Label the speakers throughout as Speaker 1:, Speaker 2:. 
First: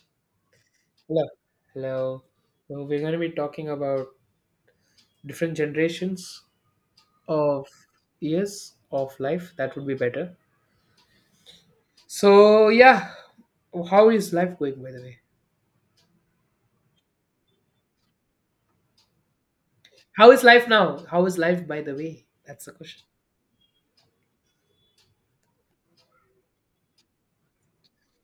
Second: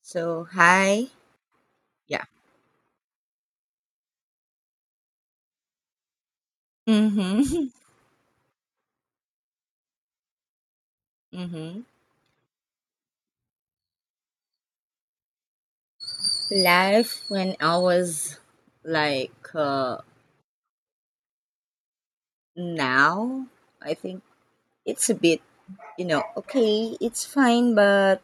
Speaker 1: So, hi.
Speaker 2: Hello. Hello.
Speaker 1: Yeah.
Speaker 2: Now we're going to be talking about different generations of
Speaker 1: Mm-hmm.
Speaker 2: years of life. That would be better.
Speaker 1: Mm-hmm.
Speaker 2: So, yeah. How is life going, by the way?
Speaker 1: Life when I was like uh,
Speaker 2: How is life now? How is life, by the way? That's the question.
Speaker 1: now, I think it's a bit, okay, it's fine, but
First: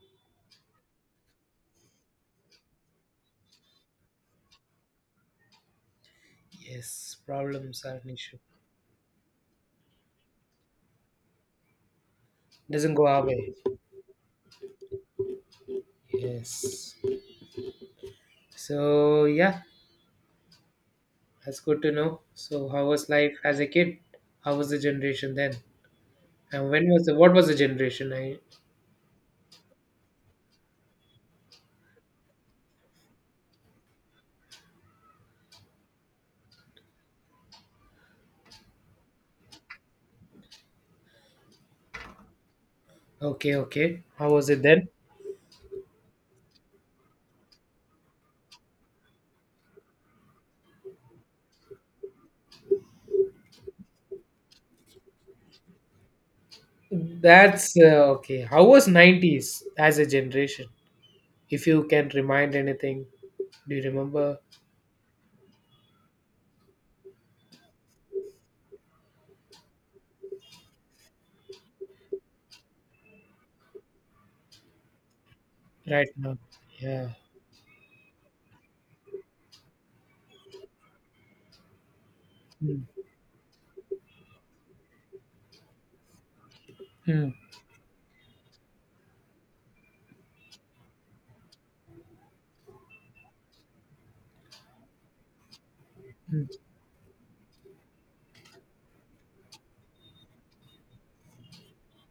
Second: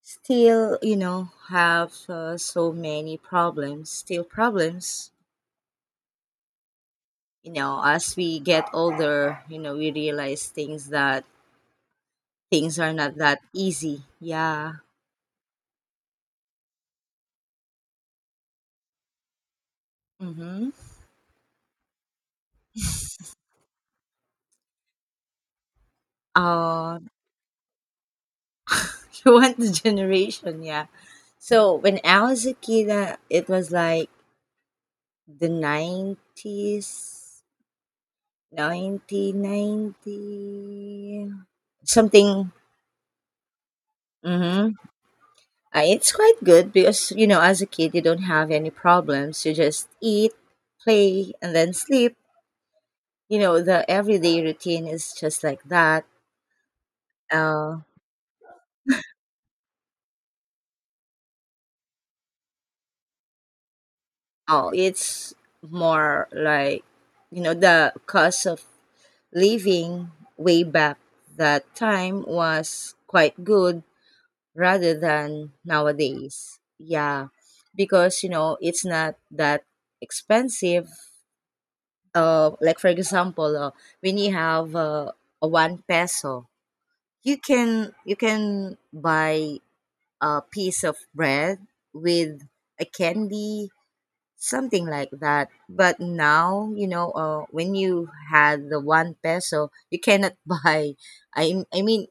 Speaker 1: still, have so many problems, still problems.
Speaker 2: Yes.
Speaker 1: You know,
Speaker 2: Problems are an
Speaker 1: as
Speaker 2: issue.
Speaker 1: we get older, we realize things that things are
Speaker 2: Doesn't go
Speaker 1: not
Speaker 2: our
Speaker 1: that
Speaker 2: way.
Speaker 1: easy. Yeah.
Speaker 2: Yes. So, yeah.
Speaker 1: Mm-hmm.
Speaker 2: That's good to know. So, how was life as a kid? How was the generation then? And when
Speaker 1: Uh,
Speaker 2: was the, what was the generation?
Speaker 1: you want the generation, yeah. So when I was a kid, it was like the 90s, 1990 something.
Speaker 2: Okay, okay. How was it
Speaker 1: Mm-hmm.
Speaker 2: then?
Speaker 1: It's quite good because as a kid, you don't have any problems. You just eat, play, and then sleep. The everyday routine is just like that.
Speaker 2: That's
Speaker 1: Uh,
Speaker 2: uh, okay. How was 90s as a generation? If you can remind anything, do you remember
Speaker 1: oh, it's more like the cost of living way back that time was quite good rather than
Speaker 2: right now?
Speaker 1: nowadays.
Speaker 2: Yeah.
Speaker 1: Yeah, because it's not that expensive. Like
Speaker 2: Mm,
Speaker 1: for example, when you have a one peso,
Speaker 2: mm,
Speaker 1: you can buy a piece of bread with a candy, something like that. But
Speaker 2: mm.
Speaker 1: now when you had the one peso, you cannot buy. I mean,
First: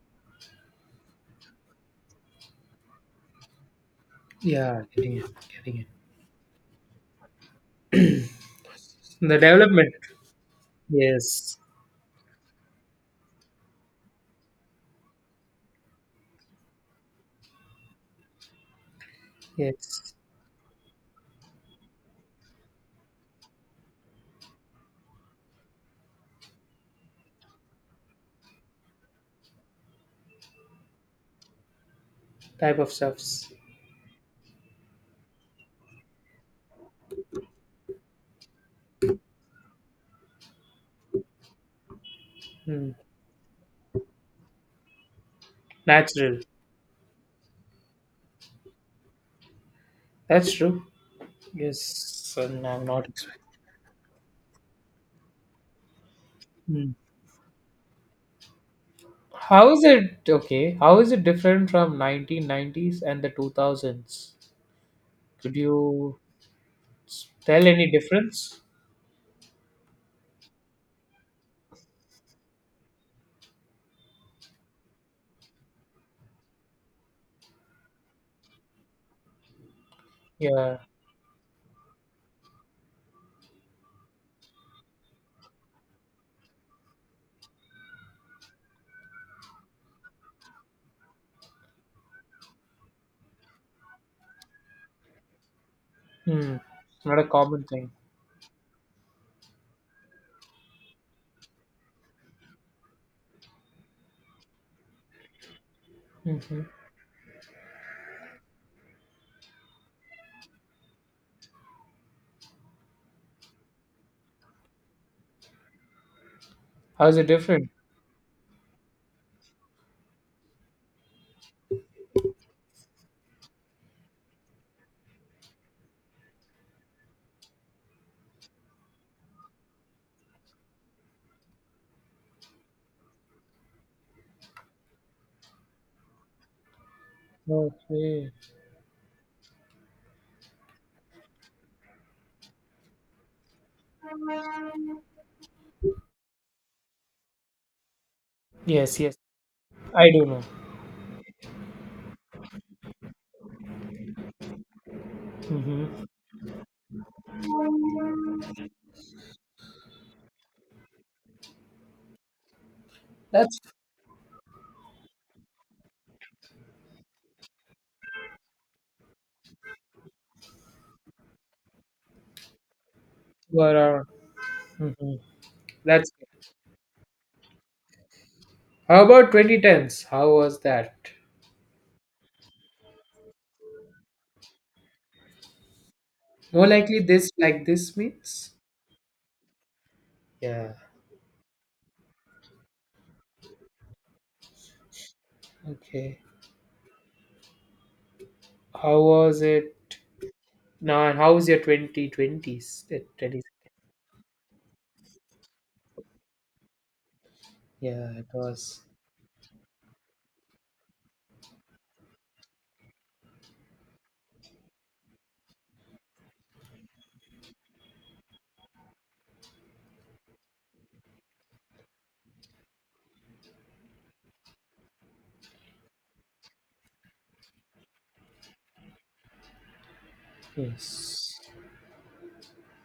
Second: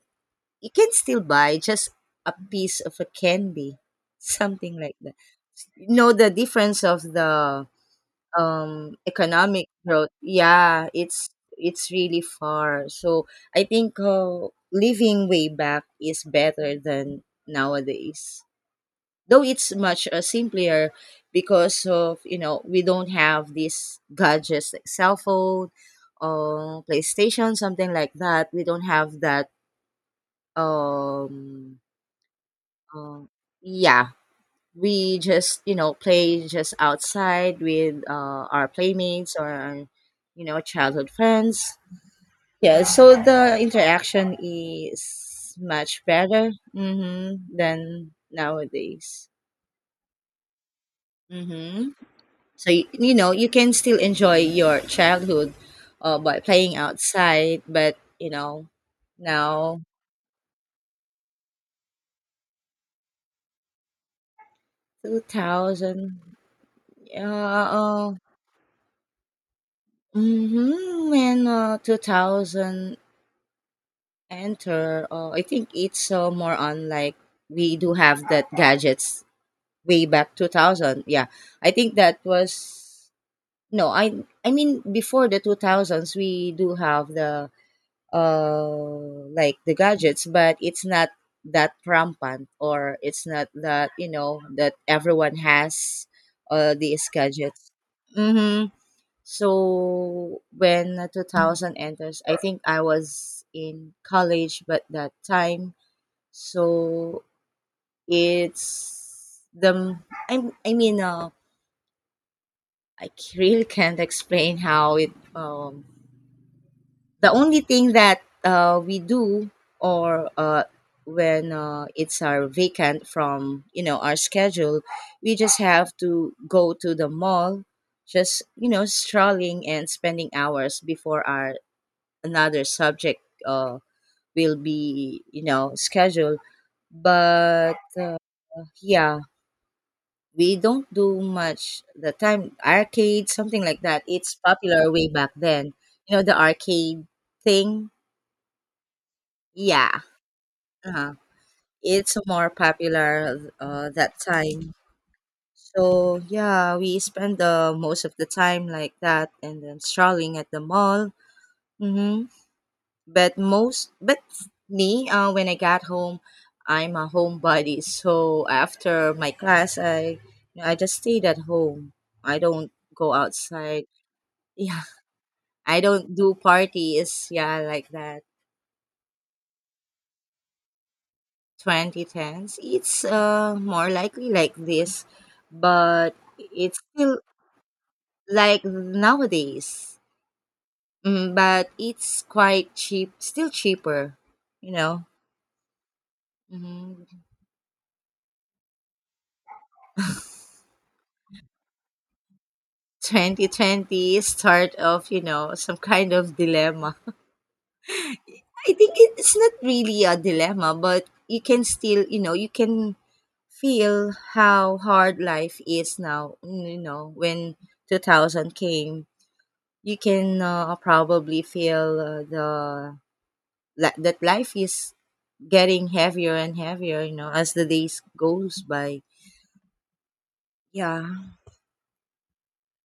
Speaker 1: you can still buy just a piece of a candy, something
Speaker 2: Yeah,
Speaker 1: like that.
Speaker 2: getting it. Getting it.
Speaker 1: You know the difference of the
Speaker 2: The
Speaker 1: economic
Speaker 2: development.
Speaker 1: growth. Yeah, it's
Speaker 2: Yes.
Speaker 1: it's really far. So I think living way back is better than nowadays. Though it's much
Speaker 2: Yes.
Speaker 1: simpler because of we don't have these gadgets like cell phone, PlayStation, something like that. We don't have that, um
Speaker 2: Type of
Speaker 1: um,
Speaker 2: stuffs.
Speaker 1: yeah, we just play just outside with our playmates or childhood friends. Yeah,
Speaker 2: Mm.
Speaker 1: so the interaction is much
Speaker 2: Natural.
Speaker 1: better than nowadays.
Speaker 2: That's true.
Speaker 1: hmm
Speaker 2: Yes. And
Speaker 1: So you,
Speaker 2: I'm not
Speaker 1: you know
Speaker 2: expecting.
Speaker 1: you can still enjoy your childhood by playing
Speaker 2: Mm.
Speaker 1: outside, but you know
Speaker 2: How
Speaker 1: now
Speaker 2: is it okay? How is it different from 1990s and the 2000s?
Speaker 1: two
Speaker 2: Could you
Speaker 1: thousand. Uh,
Speaker 2: tell any
Speaker 1: uh,
Speaker 2: difference?
Speaker 1: Mm-hmm. When 2000 enter. I think it's more on like we do have that gadgets way back
Speaker 2: Yeah.
Speaker 1: 2000. Yeah, I think that was no. I mean before the 2000s we do have the uh like the gadgets, but it's not that rampant or it's not that that everyone has
Speaker 2: Hmm,
Speaker 1: these
Speaker 2: not a common
Speaker 1: gadgets.
Speaker 2: thing.
Speaker 1: Mm-hmm. So when 2000 enters, I think I was in college, but that time,
Speaker 2: Hmm.
Speaker 1: so it's the I mean really can't explain how it.
Speaker 2: How is it
Speaker 1: The only
Speaker 2: different?
Speaker 1: thing that we do, or when it's our vacant from our schedule, we just have to go to the mall, just strolling and spending hours before our another subject uh, will be scheduled, but
Speaker 2: Okay.
Speaker 1: yeah, we don't do much. The time arcade, something like that, it's popular way back then, the arcade thing,
Speaker 2: Yes, yes,
Speaker 1: yeah,
Speaker 2: I do know.
Speaker 1: uh, it's more popular that time.
Speaker 2: Hmm.
Speaker 1: So yeah, we spend the most of the time like that, and then strolling at the mall. Mm-hmm. But
Speaker 2: That's
Speaker 1: most, but me, when I got home, I'm a homebody, so after my class I just stayed at home, I don't go
Speaker 2: what
Speaker 1: outside.
Speaker 2: our-
Speaker 1: Yeah,
Speaker 2: mhm.
Speaker 1: I
Speaker 2: That's
Speaker 1: don't do
Speaker 2: good.
Speaker 1: parties, yeah, like that.
Speaker 2: How about 2010s? How was that?
Speaker 1: 2010s, it's more likely like this, but
Speaker 2: More
Speaker 1: it's
Speaker 2: likely
Speaker 1: still
Speaker 2: this like this means?
Speaker 1: like nowadays.
Speaker 2: Yeah.
Speaker 1: But it's quite cheap, still cheaper, you know.
Speaker 2: Okay.
Speaker 1: hmm
Speaker 2: How was it now? And how was your 2020s? Twenties? Twenty.
Speaker 1: 2020, start of some kind of dilemma.
Speaker 2: Yeah, it
Speaker 1: I
Speaker 2: was.
Speaker 1: think it's not really a dilemma, but you can still you can feel how hard life is now. You know when 2000 came you can probably feel the that life is getting heavier and heavier, you know, as the days goes by. Yeah.
Speaker 2: Yes.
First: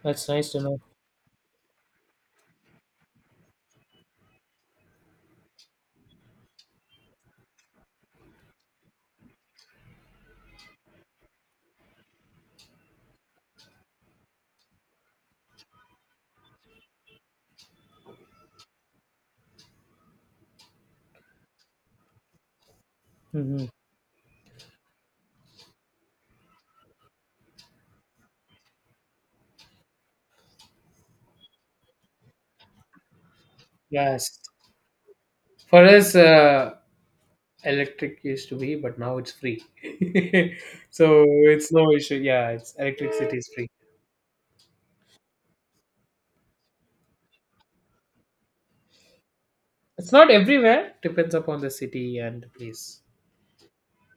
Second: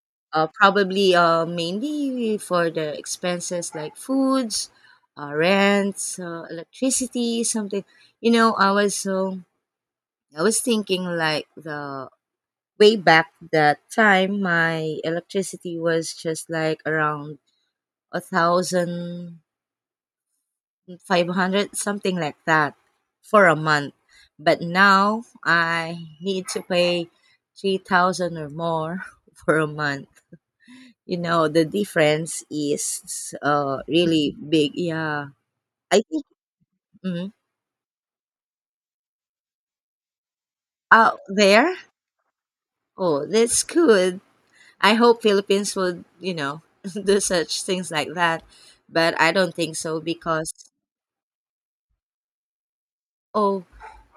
Speaker 2: That's nice to know.
Speaker 1: Probably mainly for the expenses, like foods, rents, electricity, something. You know, I was so I was thinking, like, the way back that time, my electricity was just like around 1,500, something like that, for a
Speaker 2: Hmm.
Speaker 1: month. But now I need to pay 3,000 or more for a month. The difference is really
Speaker 2: Yes.
Speaker 1: big. Yeah.
Speaker 2: For
Speaker 1: I
Speaker 2: us,
Speaker 1: think mm,
Speaker 2: electric used to be, but now it's free.
Speaker 1: out
Speaker 2: So it's
Speaker 1: there.
Speaker 2: no issue. Yeah, it's
Speaker 1: Oh,
Speaker 2: electricity is
Speaker 1: that's
Speaker 2: free.
Speaker 1: good. I hope Philippines would, do such things like that. But I don't think so,
Speaker 2: It's not
Speaker 1: because
Speaker 2: everywhere. Depends upon the city and place.
Speaker 1: oh,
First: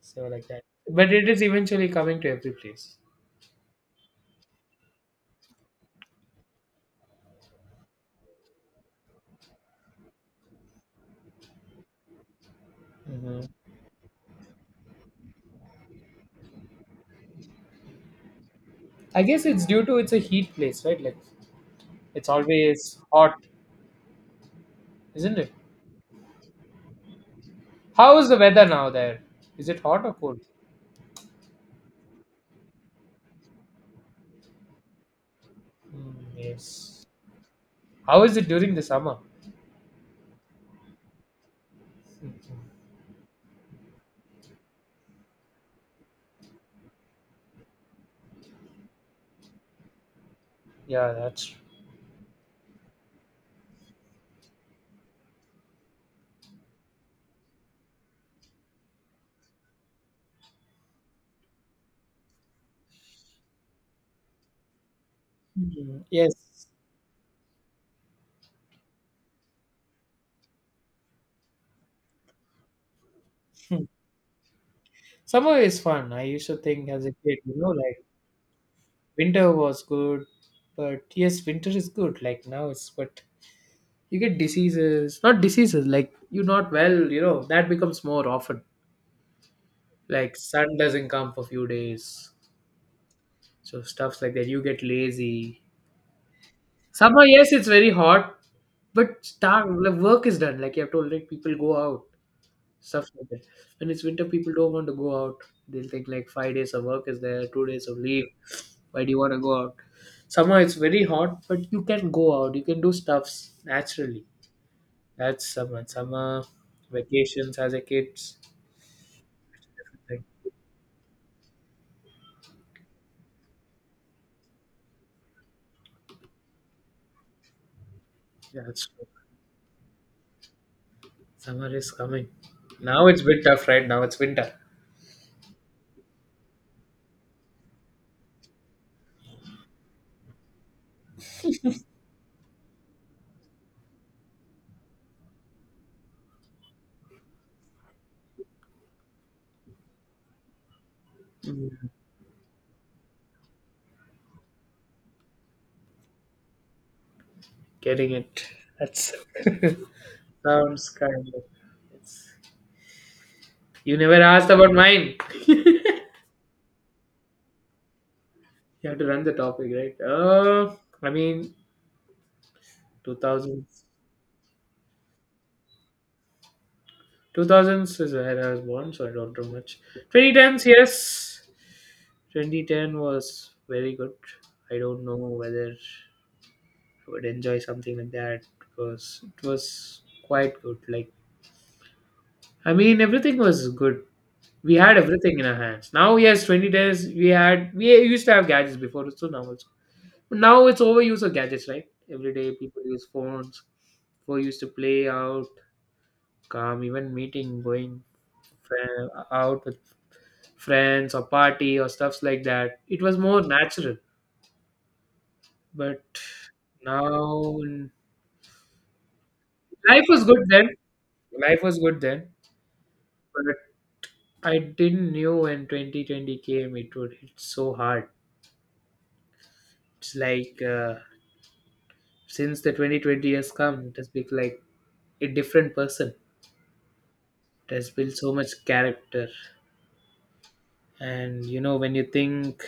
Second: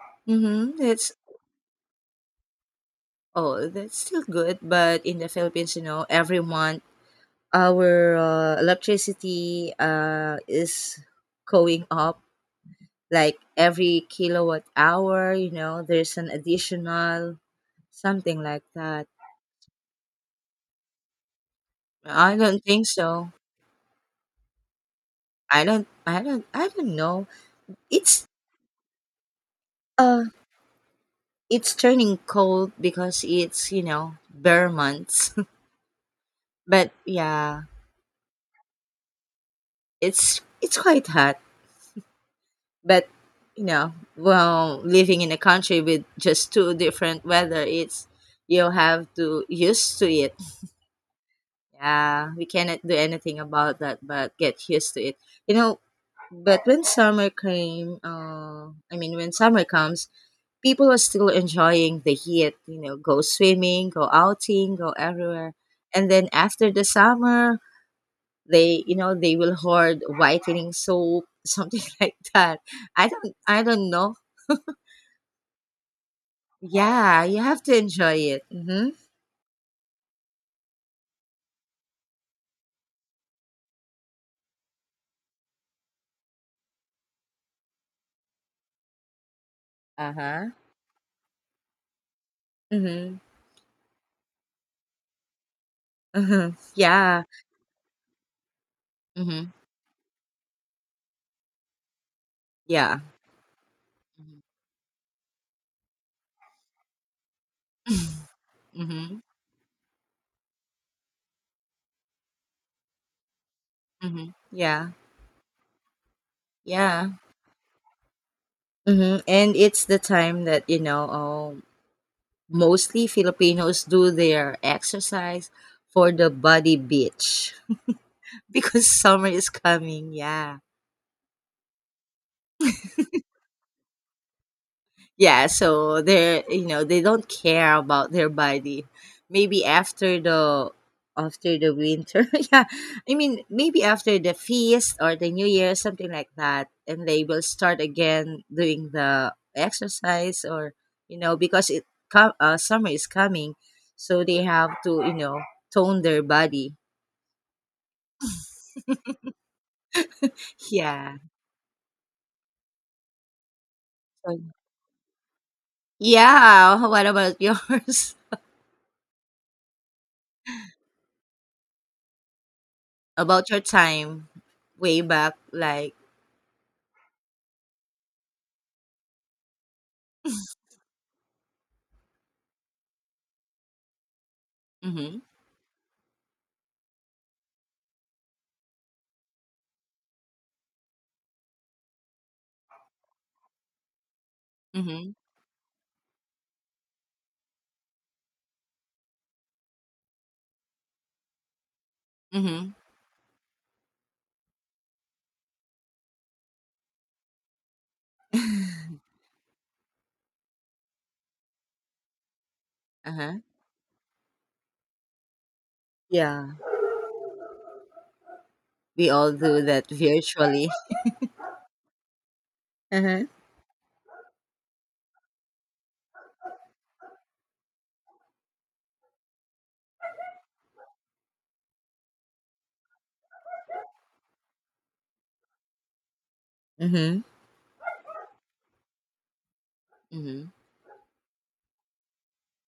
Speaker 2: So like that.
Speaker 1: mm-hmm,
Speaker 2: But it is eventually coming to every place.
Speaker 1: that's still good. But in the Philippines, every month our electricity is going up, like
Speaker 2: Hmm.
Speaker 1: every kilowatt hour, there's an additional something like that.
Speaker 2: I guess it's due to it's a heat place, right? Like it's
Speaker 1: I don't think
Speaker 2: always
Speaker 1: so.
Speaker 2: hot, isn't it?
Speaker 1: I don't know.
Speaker 2: How
Speaker 1: It's
Speaker 2: is the weather now there? Is it hot or
Speaker 1: uh
Speaker 2: cold?
Speaker 1: it's turning cold, because it's, bare months.
Speaker 2: Mm,
Speaker 1: But
Speaker 2: yes.
Speaker 1: yeah,
Speaker 2: How is it during the summer?
Speaker 1: it's quite hot.
Speaker 2: Mhm.
Speaker 1: But well, living in a country with just two different weather, it's you have to used to it.
Speaker 2: Yeah, that's true.
Speaker 1: Yeah, we cannot do anything about that but get used to it. You know, but when summer came, I mean when summer comes, people are still enjoying the heat, go swimming, go outing, go everywhere.
Speaker 2: Mhm.
Speaker 1: And then
Speaker 2: Yes.
Speaker 1: after the summer, they will hoard whitening soap, something like that. I don't know.
Speaker 2: Summer is fun. I used to think as a
Speaker 1: Yeah,
Speaker 2: kid,
Speaker 1: you
Speaker 2: you
Speaker 1: have
Speaker 2: know,
Speaker 1: to
Speaker 2: like
Speaker 1: enjoy it. Mm-hmm.
Speaker 2: winter was good, but yes, winter is good. Like now it's, but you get diseases, not diseases, like you're not well, you know, that becomes more often.
Speaker 1: Uh
Speaker 2: Like
Speaker 1: huh.
Speaker 2: sun doesn't come for few days.
Speaker 1: Mm-hmm.
Speaker 2: So stuffs like that. You get lazy.
Speaker 1: Mm-hmm.
Speaker 2: Summer,
Speaker 1: Yeah.
Speaker 2: yes, it's very hot, but
Speaker 1: Mm-hmm.
Speaker 2: start the work is done. Like you have told, like people go out.
Speaker 1: Yeah.
Speaker 2: Stuff like that. When it's winter, people don't want to go out. They'll think like 5 days of work is there, 2 days of leave.
Speaker 1: Mm-hmm.
Speaker 2: Why do
Speaker 1: Mm-hmm.
Speaker 2: you want to go out? Summer, it's very hot, but you can go out. You can do stuffs naturally.
Speaker 1: Mm-hmm. Yeah.
Speaker 2: That's summer. Summer
Speaker 1: Yeah.
Speaker 2: vacations as a kids.
Speaker 1: Mm-hmm. And it's the
Speaker 2: Like,
Speaker 1: time that, you know, oh, mostly Filipinos do their exercise for the body beach
Speaker 2: yeah, it's
Speaker 1: because
Speaker 2: true.
Speaker 1: summer is coming, yeah.
Speaker 2: Summer is coming. Now it's a bit tough, right? Now it's winter.
Speaker 1: Yeah, so they're you know, they don't care about their body. Maybe after the, winter. Yeah. I mean, maybe after the feast or the new year, something like that, and they will start again doing the exercise, or because
Speaker 2: Mm.
Speaker 1: summer is coming, so they have to, tone their body.
Speaker 2: Getting it. That's sounds
Speaker 1: Yeah.
Speaker 2: kind of. It's, you never
Speaker 1: So,
Speaker 2: asked about mine.
Speaker 1: yeah. What about yours?
Speaker 2: You have to run the topic, right? I mean,
Speaker 1: About your
Speaker 2: 2000s
Speaker 1: time way back, like,
Speaker 2: 2000s is when I was born, so I don't know much. 2010s, yes. 2010 was very good. I don't know
Speaker 1: mm-hmm,
Speaker 2: whether I would enjoy something like that because it was quite good. Like, I mean, everything was good. We had
Speaker 1: mm-hmm,
Speaker 2: everything in our hands. Now, yes, 2010 we used to have gadgets before, so now it's, but now it's overuse of gadgets, right? Every day
Speaker 1: mm-hmm.
Speaker 2: people use phones. People used to play out, come even meeting, going out with friends or party or stuffs like that. It was
Speaker 1: Uh-huh.
Speaker 2: more natural. But
Speaker 1: Yeah.
Speaker 2: now
Speaker 1: We all do that
Speaker 2: life was good then.
Speaker 1: virtually.
Speaker 2: Life was good then.
Speaker 1: Uh-huh.
Speaker 2: But I didn't knew when 2020 came it would hit so hard. It's like since the 2020 has come, it has become like a different person.
Speaker 1: Mm-hmm.
Speaker 2: It has built so much character.
Speaker 1: Mm-hmm.
Speaker 2: And you know, when you think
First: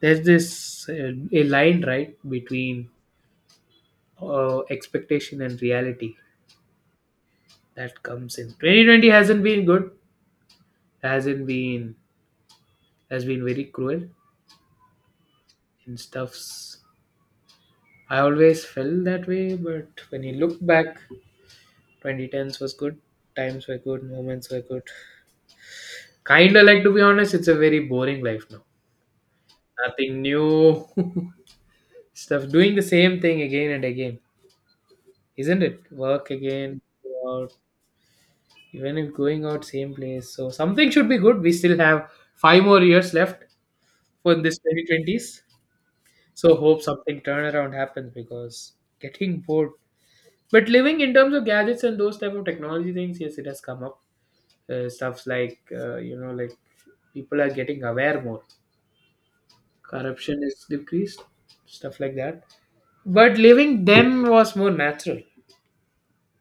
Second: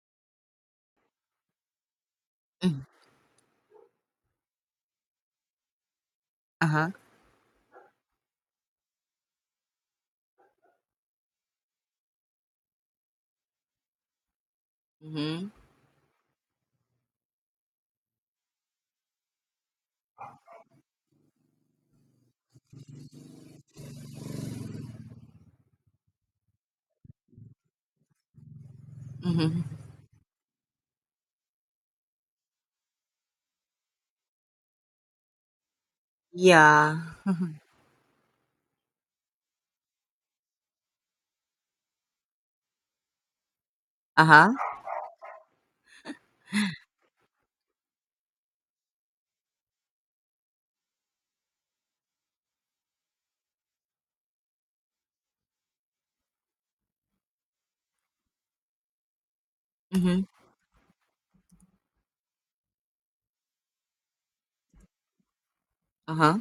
Speaker 2: there's this a line right
Speaker 1: Mm.
Speaker 2: between expectation and reality
Speaker 1: Uh-huh.
Speaker 2: that comes in 2020 hasn't been good, hasn't been, has been very cruel
Speaker 1: Mm-hmm.
Speaker 2: in stuffs. I always felt that way, but when you look back, 2010s was good, times were good, moments were good, kinda like, to be honest, it's a very boring life now,
Speaker 1: Mm-hmm.
Speaker 2: nothing new. Stuff doing the same thing again and again, isn't it? Work again,
Speaker 1: Yeah.
Speaker 2: go out, even if going out same place, so something should be good. We still have 5 more years left for
Speaker 1: Uh-huh.
Speaker 2: this 2020s. So hope something turnaround happens because getting bored. But living in terms of gadgets and those type of technology things, yes, it has come up. Stuffs like you know, like people are getting aware more.
Speaker 1: Mm-hmm.
Speaker 2: Corruption is decreased, stuff like that. But living then was more natural
Speaker 1: Uh-huh.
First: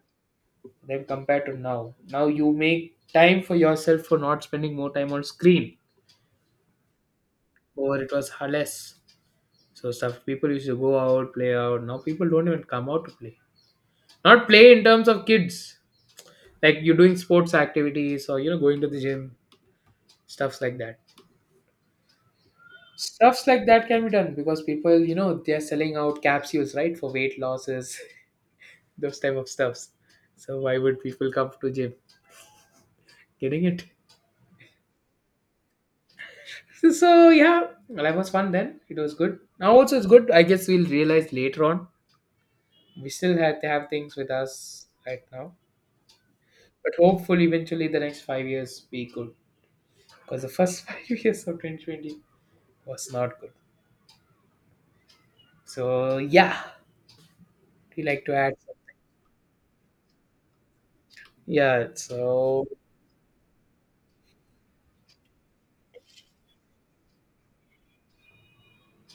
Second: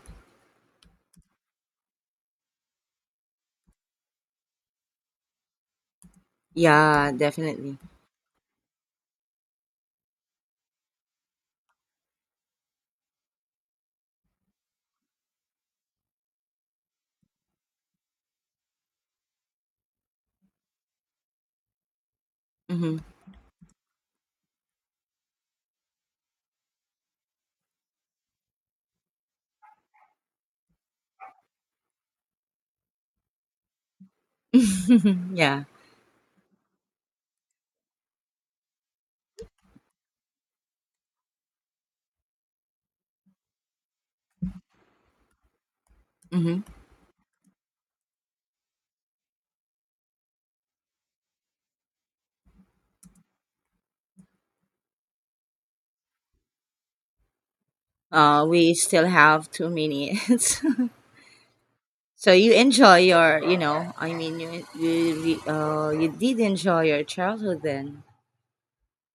Speaker 2: than compared to now. Now you make time for yourself for not spending more time on screen.
Speaker 1: Yeah, definitely.
Speaker 2: Or it was less. So stuff people used to go out, play out. Now people don't even come out to play. Not play in terms of kids, like you're doing sports activities or you know going to the gym, stuffs like that
Speaker 1: Mm-hmm.
Speaker 2: stuffs like that can be done because people you know they're selling out capsules, right? For weight losses. Those type of stuffs. So why would people come to gym? Getting it.
Speaker 1: Yeah.
Speaker 2: So yeah, life was fun then, it was good now also, it's good, I guess we'll realize later on. We still have to have things with us right now,
Speaker 1: Mm-hmm.
Speaker 2: but hopefully eventually the next 5 years be good, because the first 5 years of 2020 was not good. So yeah. You like to add
Speaker 1: We
Speaker 2: something?
Speaker 1: still have 2 minutes.
Speaker 2: Yeah,
Speaker 1: So you
Speaker 2: so
Speaker 1: enjoy your, I mean, you did enjoy your childhood then.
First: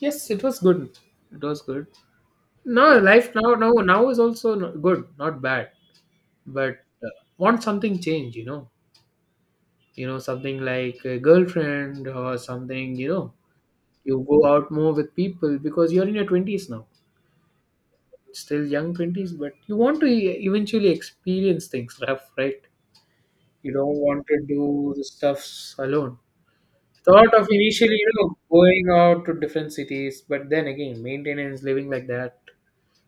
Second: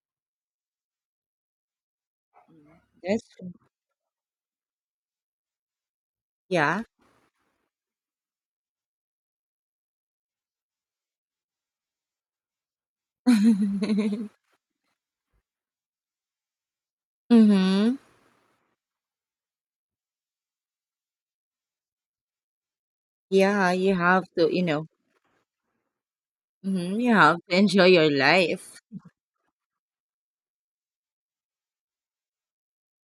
Speaker 2: yes, it was good. It was good. No,
Speaker 1: That's,
Speaker 2: life now is also good, not bad. But
Speaker 1: yeah.
Speaker 2: uh, want something change, you know, something like a girlfriend or something, you know. You
Speaker 1: Mhm.
Speaker 2: go out more with people because you're in your 20s now, still young 20s, but you want to eventually experience things rough, right?
Speaker 1: Yeah,
Speaker 2: You
Speaker 1: you
Speaker 2: don't
Speaker 1: have
Speaker 2: want to
Speaker 1: to,
Speaker 2: do the stuffs alone. Thought of
Speaker 1: enjoy
Speaker 2: initially, you
Speaker 1: your
Speaker 2: know,
Speaker 1: life.
Speaker 2: going out to different cities, but then again, maintenance, living like that,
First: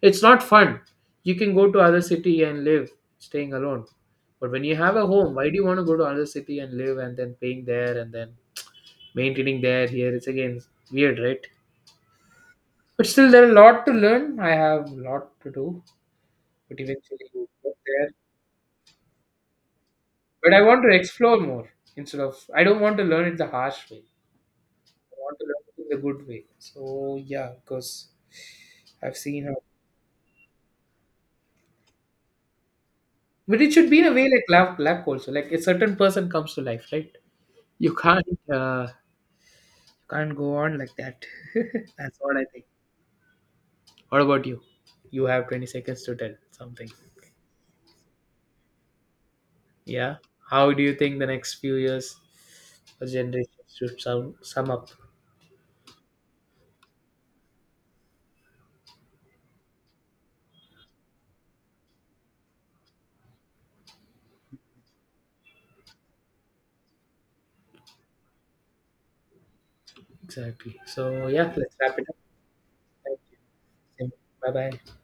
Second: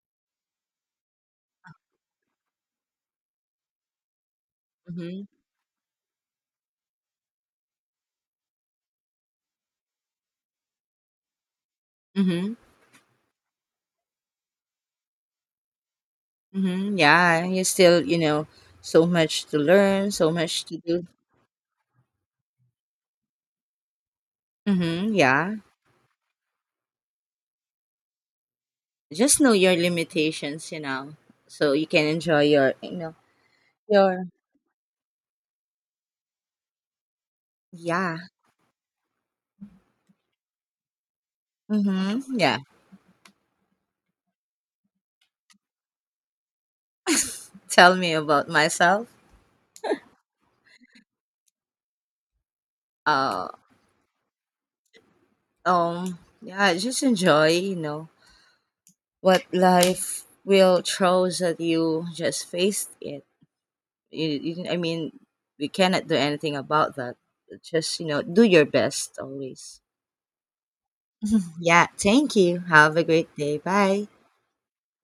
Speaker 2: it's not fun. You can go to other city and live, staying alone. But when you have a
Speaker 1: Mhm.
Speaker 2: home, why do you want to go to other city and live and then paying there and then maintaining there, here? It's again weird, right?
Speaker 1: Mhm.
Speaker 2: But still, there are a lot to learn. I have a lot to do, but
Speaker 1: Mhm.
Speaker 2: eventually
Speaker 1: Yeah,
Speaker 2: you
Speaker 1: you
Speaker 2: get
Speaker 1: still,
Speaker 2: there.
Speaker 1: so much to learn, so
Speaker 2: But I
Speaker 1: much to
Speaker 2: want to
Speaker 1: do.
Speaker 2: explore more instead of, I don't want to learn it the harsh way.
Speaker 1: Mhm.
Speaker 2: Want to
Speaker 1: Yeah.
Speaker 2: learn it in a good way. So yeah, because I've
Speaker 1: Just
Speaker 2: seen
Speaker 1: know
Speaker 2: how,
Speaker 1: your limitations, so you can enjoy your, you know,
Speaker 2: but it should be in a way
Speaker 1: your
Speaker 2: like lap lap also. Like a certain person comes to life, right? You
Speaker 1: Yeah.
Speaker 2: can't you can't go on like that. That's
Speaker 1: Mhm.
Speaker 2: what I
Speaker 1: Yeah.
Speaker 2: think. What about you? You have 20 seconds to tell something.
Speaker 1: Tell me about myself.
Speaker 2: Yeah. How do you think the next few years or
Speaker 1: Uh
Speaker 2: generations should sum up
Speaker 1: Yeah, just enjoy, what life will throws at you. Just face it. I mean, we cannot do anything about that. Just, do your best always.
Speaker 2: exactly? So yeah, let's
Speaker 1: Yeah,
Speaker 2: wrap it up.
Speaker 1: thank you. Have a
Speaker 2: Thank
Speaker 1: great day. Bye.
Speaker 2: you. Bye bye.